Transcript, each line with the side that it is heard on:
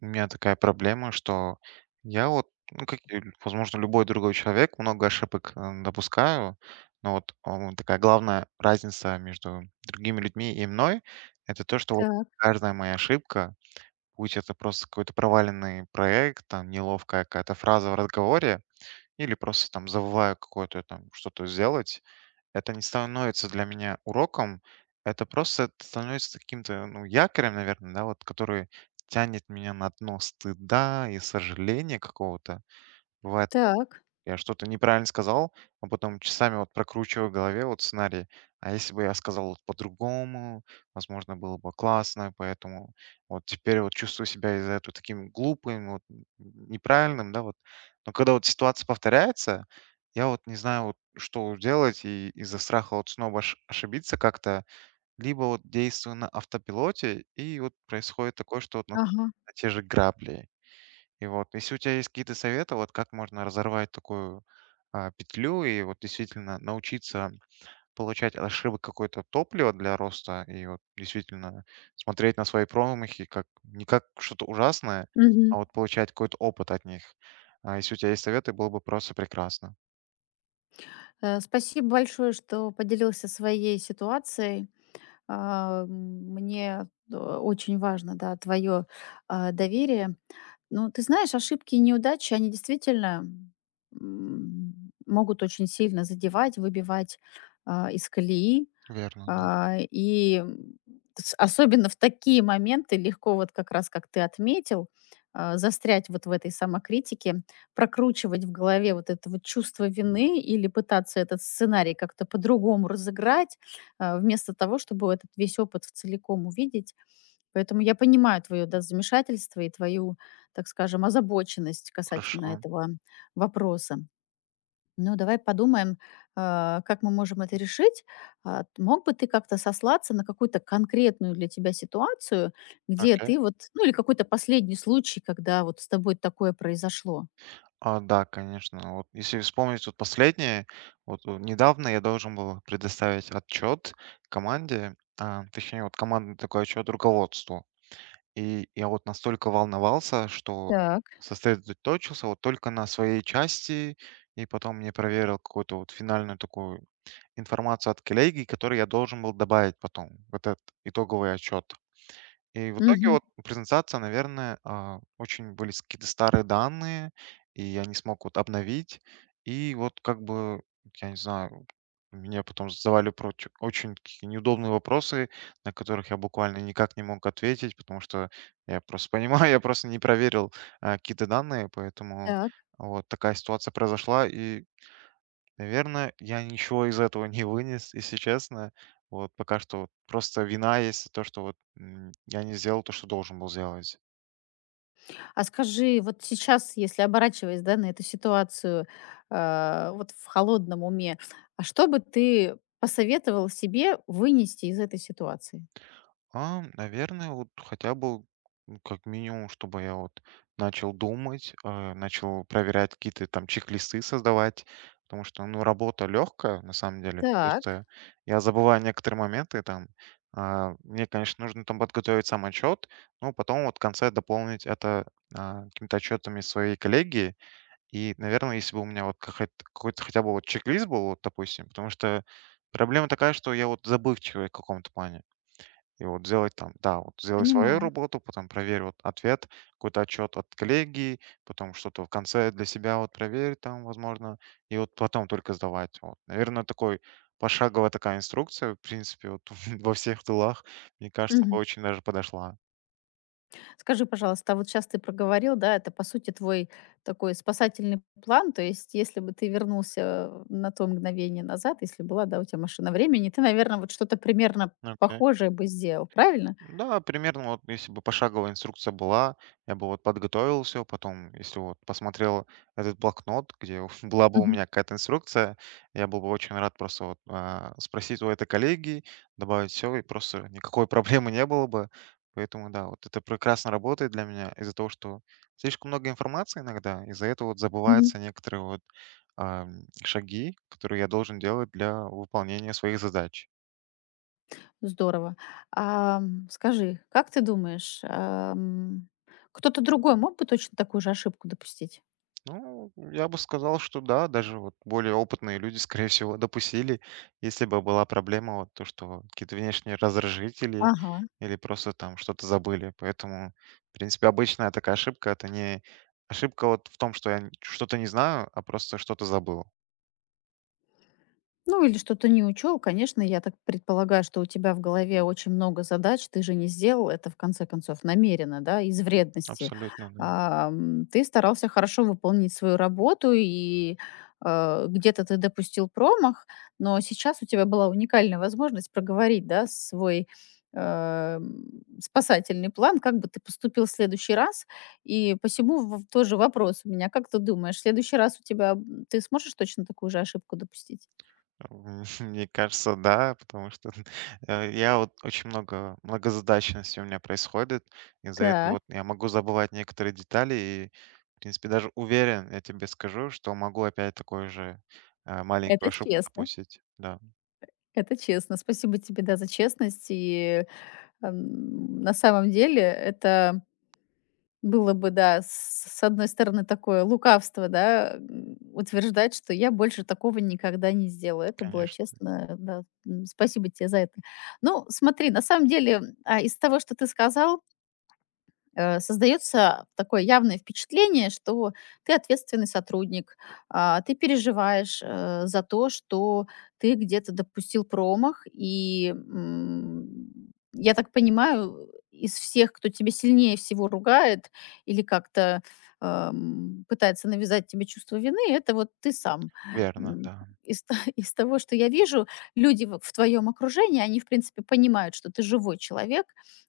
right: У меня такая проблема, что я вот, ну, как и, возможно, любой другой человек, много ошибок допускаю, но вот такая главная разница между другими людьми и мной, это то, что вот
left: Так,
right: каждая моя ошибка, будь это просто какой-то проваленный проект, там, неловкая какая-то фраза в разговоре, или просто там забываю какое-то там что-то сделать, это не становится для меня уроком, это просто т становится каким-то, ну, якорем, наверное, да, вот который тянет меня на дно стыда и сожаления какого-то. Бывает
left: так.
right: я что-то неправильно сказал, а потом часами вот прокручиваю в голове вот сценарий. А если бы я сказал вот по-другому, возможно, было бы классно, поэтому вот теперь вот чувствую себя из-за этого таким глупым, вот неправильным, да, вот. Но когда вот ситуация повторяется, я вот не знаю, вот, что делать, и из-за страха вот снова ошибиться как-то, либо вот действую на автопилоте, и вот происходит такое, что вот на
left: Ага.
right: на те же грабли. И вот, если у тебя есть какие-то советы, вот как можно разорвать такую петлю и вот действительно научиться получать от ошибок какое-то топливо для роста и вот действительно смотреть на свои промахи как не как что-то ужасное,
left: Мгм.
right: а вот получать какой-то опыт от них. Если у тебя есть советы, было бы просто прекрасно.
left: Спасибо большое, что поделился своей ситуацией. Мне очень важно, да, твое доверие. Ну, ты знаешь, ошибки и неудачи, они действительно, могут очень сильно задевать, выбивать, из колеи.
right: Верно, да.
left: А, и, с Особенно в такие моменты легко, вот как раз как ты отметил, застрять вот в этой самокритике, прокручивать в голове вот это вот чувство вины или пытаться этот сценарий как-то по-другому разыграть, вместо того, чтобы этот весь опыт в целиком увидеть. Поэтому я понимаю твое, да, замешательство и твою, так скажем, озабоченность касательно
right: Хорошо.
left: этого вопроса. Ну, давай подумаем, как мы можем это решить. Мог бы ты как-то сослаться на какую-то конкретную для тебя ситуацию, где
right: Окей.
left: ты вот, ну или какой-то последний случай, когда вот с тобой такое произошло?
right: Да, конечно. Вот если вспомнить вот последнее, вот, недавно я должен был предоставить отчет команде, а, точнее, вот командный такой отчет руководству. И я вот настолько волновался, что
left: Так.
right: сосредоточился вот только на своей части, и потом мне проверил какую-то вот финальную такую информацию от коллеги, которую я должен был добавить потом в этот итоговый отчет. И в итоге
left: Мгм.
right: вот презентация, наверное, очень были какие-то старые данные, и я не смог вот обновить. И вот как бы, я не знаю, мне потом задавали очень такие неудобные вопросы, на которых я буквально никак не мог ответить, потому что я просто понимаю, я просто не проверил какие-то данные, поэтому
left: Так.
right: вот такая ситуация произошла, и наверное, я ничего из этого не вынес, если честно. Вот пока что вот просто вина есть за то, что вот я не сделал то, что должен был сделать.
left: А скажи, вот сейчас, если оборачиваясь, да, на эту ситуацию, вот в холодном уме, а что бы ты посоветовал себе вынести из этой ситуации?
right: Наверное, вот хотя бы ну, как минимум, чтобы я вот начал думать, начал проверять какие-то там чек-листы создавать, потому что, ну, работа легкая, на самом деле.
left: Так.
right: Просто я забываю некоторые моменты там. А, мне, конечно, нужно там подготовить сам отчет, но потом вот в конце дополнить это какими-то отчетами своей коллеги. И, наверное, если бы у меня вот какой-то хотя бы вот чек-лист был, вот, допустим, потому что проблема такая, что я вот забывчивый в каком-то плане. И вот сделать там, да, вот сделай свою
left: Понимаю.
right: работу, потом проверь вот ответ, какой-то отчет от коллеги, потом что-то в конце для себя вот проверь там, возможно, и вот потом только сдавать. Вот. Наверное, такой пошаговая такая инструкция, в принципе, вот во всех тылах, мне кажется, бы
left: Мгм.
right: очень даже подошла.
left: Скажи, пожалуйста, а вот сейчас ты проговорил, да, это по сути твой такой спасательный план, то есть если бы ты вернулся на то мгновение назад, если была, да, у тебя машина времени, ты, наверное, вот что-то примерно
right: Окей.
left: похожее бы сделал, правильно?
right: Да, примерно вот если бы пошаговая инструкция была, я бы вот подготовился, потом, если вот посмотрел этот блокнот, где была бы у
left: Мгм.
right: меня какая-то инструкция, я был бы очень рад просто вот, спросить у этой коллеги, добавить все, и просто никакой проблемы не было бы. Поэтому да, вот это прекрасно работает для меня из-за того, что слишком много информации иногда, из-за этого вот
left: Мгм.
right: забываются некоторые вот шаги, которые я должен делать для выполнения своих задач.
left: Здорово. Скажи, как ты думаешь, кто-то другой мог бы точно такую же ошибку допустить?
right: Ну, я бы сказал, что да, даже вот более опытные люди, скорее всего, допустили, если бы была проблема, вот то, что какие-то внешние раздражители
left: Ага.
right: или просто там что-то забыли. Поэтому, в принципе, обычная такая ошибка, это не ошибка вот в том, что я что-то не знаю, а просто что-то забыл.
left: Ну, или что-то не учел. Конечно, я так предполагаю, что у тебя в голове очень много задач. Ты же не сделал это, в конце концов, намеренно, да, из вредности.
right: Абсолютно, да.
left: Ты старался хорошо выполнить свою работу, и где-то ты допустил промах, но сейчас у тебя была уникальная возможность проговорить, да, свой э, м, спасательный план, как бы ты поступил в следующий раз. И посему тоже вопрос у меня. Как ты думаешь, в следующий раз ты сможешь точно такую же ошибку допустить?
right: М, Мне кажется, да, потому что я вот очень много многозадачности у меня происходит. Из-за этого
left: Так,
right: вот я могу забывать некоторые детали и, в принципе, даже уверен, я тебе скажу, что могу опять такую же маленькую
left: это
right: ошибку
left: честно,
right: допустить. Да,
left: это честно. Спасибо тебе, да, за честность. И, на самом деле это было бы, да, с одной стороны, такое лукавство, да, утверждать, что я больше такого никогда не сделаю. Это было
right: конечно.
left: честно, да. Спасибо тебе за это. Ну, смотри, на самом деле, из того, что ты сказал, создается такое явное впечатление, что ты ответственный сотрудник, ты переживаешь за то, что ты где-то допустил промах, и я так понимаю, из всех, кто тебе сильнее всего ругает или как-то пытается навязать тебе чувство вины, это вот ты сам.
right: Верно,
left: М,
right: да,
left: Из того, что я вижу, люди в твоем окружении, они, в принципе, понимают, что ты живой человек,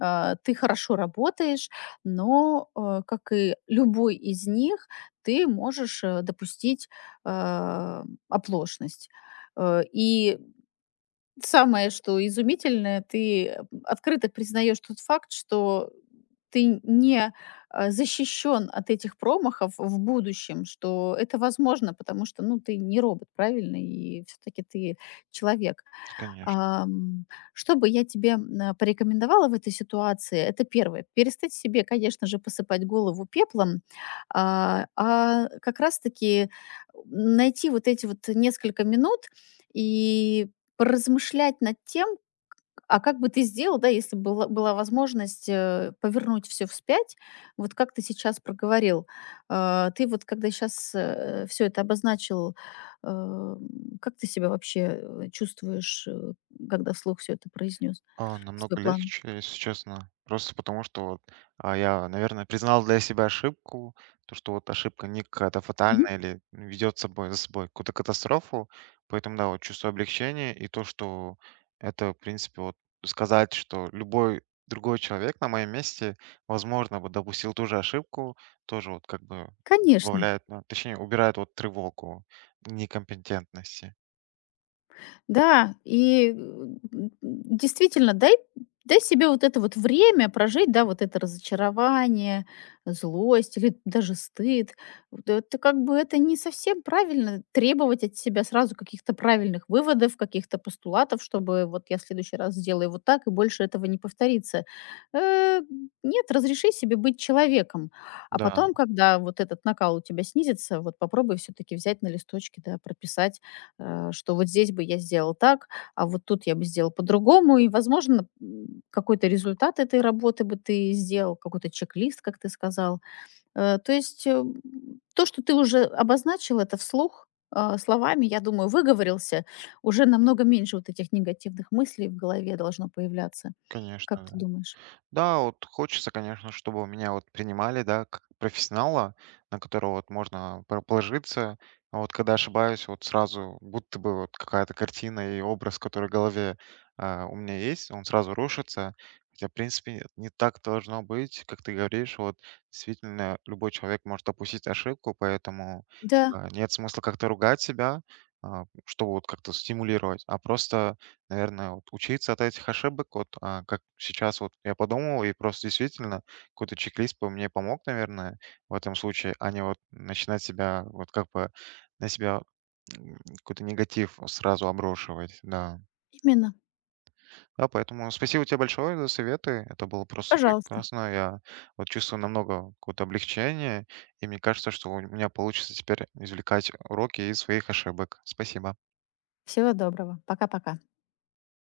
left: ты хорошо работаешь, но как и любой из них, ты можешь допустить э, оплошность. Э, и Самое, что изумительное, ты открыто признаешь тот факт, что ты не защищен от этих промахов в будущем, что это возможно, потому что, ну, ты не робот, правильно? И все таки ты человек.
right: конечно.
left: Ам, Что бы я тебе, порекомендовала в этой ситуации? Это первое: перестать себе, конечно же, посыпать голову пеплом, как раз таки найти вот эти вот несколько минут и поразмышлять над тем, а как бы ты сделал, да, если была возможность повернуть все вспять, вот как ты сейчас проговорил. Ты вот когда сейчас все это обозначил, э, как ты себя вообще чувствуешь, когда вслух все это произнес,
right: А,
left: свой
right: намного
left: план?
right: легче, если честно. Просто потому что вот, я, наверное, признал для себя ошибку, то, что вот ошибка не какая-то
left: Мгм.
right: фатальная или ведет собой, за собой какую-то катастрофу. Поэтому, да, вот чувство облегчения и то, что это, в принципе, вот сказать, что любой другой человек на моем месте, возможно, бы допустил ту же ошибку, тоже вот как бы
left: Конечно.
right: добавляет, ну, точнее, убирает вот тревогу некомпетентности.
left: Да, и, действительно, дай себе вот это вот время прожить, да, вот это разочарование, злость или даже стыд. Вот это как бы это не совсем правильно требовать от себя сразу каких-то правильных выводов, каких-то постулатов, чтобы вот я в следующий раз сделаю вот так, и больше этого не повторится. Э, нет, разреши себе быть человеком. А
right: Да,
left: потом, когда вот этот накал у тебя снизится, вот попробуй все-таки взять на листочке, да, прописать что вот здесь бы я сделал так, а вот тут я бы сделал по-другому. И, возможно, какой-то результат этой работы бы ты сделал, какой-то чек-лист, как ты сказал. То есть то, что ты уже обозначил это вслух словами, я думаю, выговорился, уже намного меньше вот этих негативных мыслей в голове должно появляться. Как
right: конечно.
left: ты думаешь?
right: Да, вот хочется, конечно, чтобы меня вот принимали, да, как профессионала, на которого вот можно положиться. А вот когда ошибаюсь, вот сразу будто бы вот какая-то картина и образ, который в голове у меня есть, он сразу рушится. Хотя, в принципе, не так должно быть, как ты говоришь. Вот действительно любой человек может допустить ошибку, поэтому
left: Да,
right: нет смысла как-то ругать себя, чтобы вот как-то стимулировать, а просто наверное, вот учиться от этих ошибок, вот, как сейчас вот я подумал, и просто действительно какой-то чек-лист бы мне помог, наверное, в этом случае, а не вот начинать себя, вот как бы на себя какой-то негатив сразу обрушивать, да.
left: именно.
right: Да, поэтому спасибо тебе большое за советы, это было просто
left: Пожалуйста.
right: прекрасно, я вот чувствую намного какое-то облегчение, и мне кажется, что у меня получится теперь извлекать уроки из своих ошибок. Спасибо.
left: Всего доброго. Пока-пока.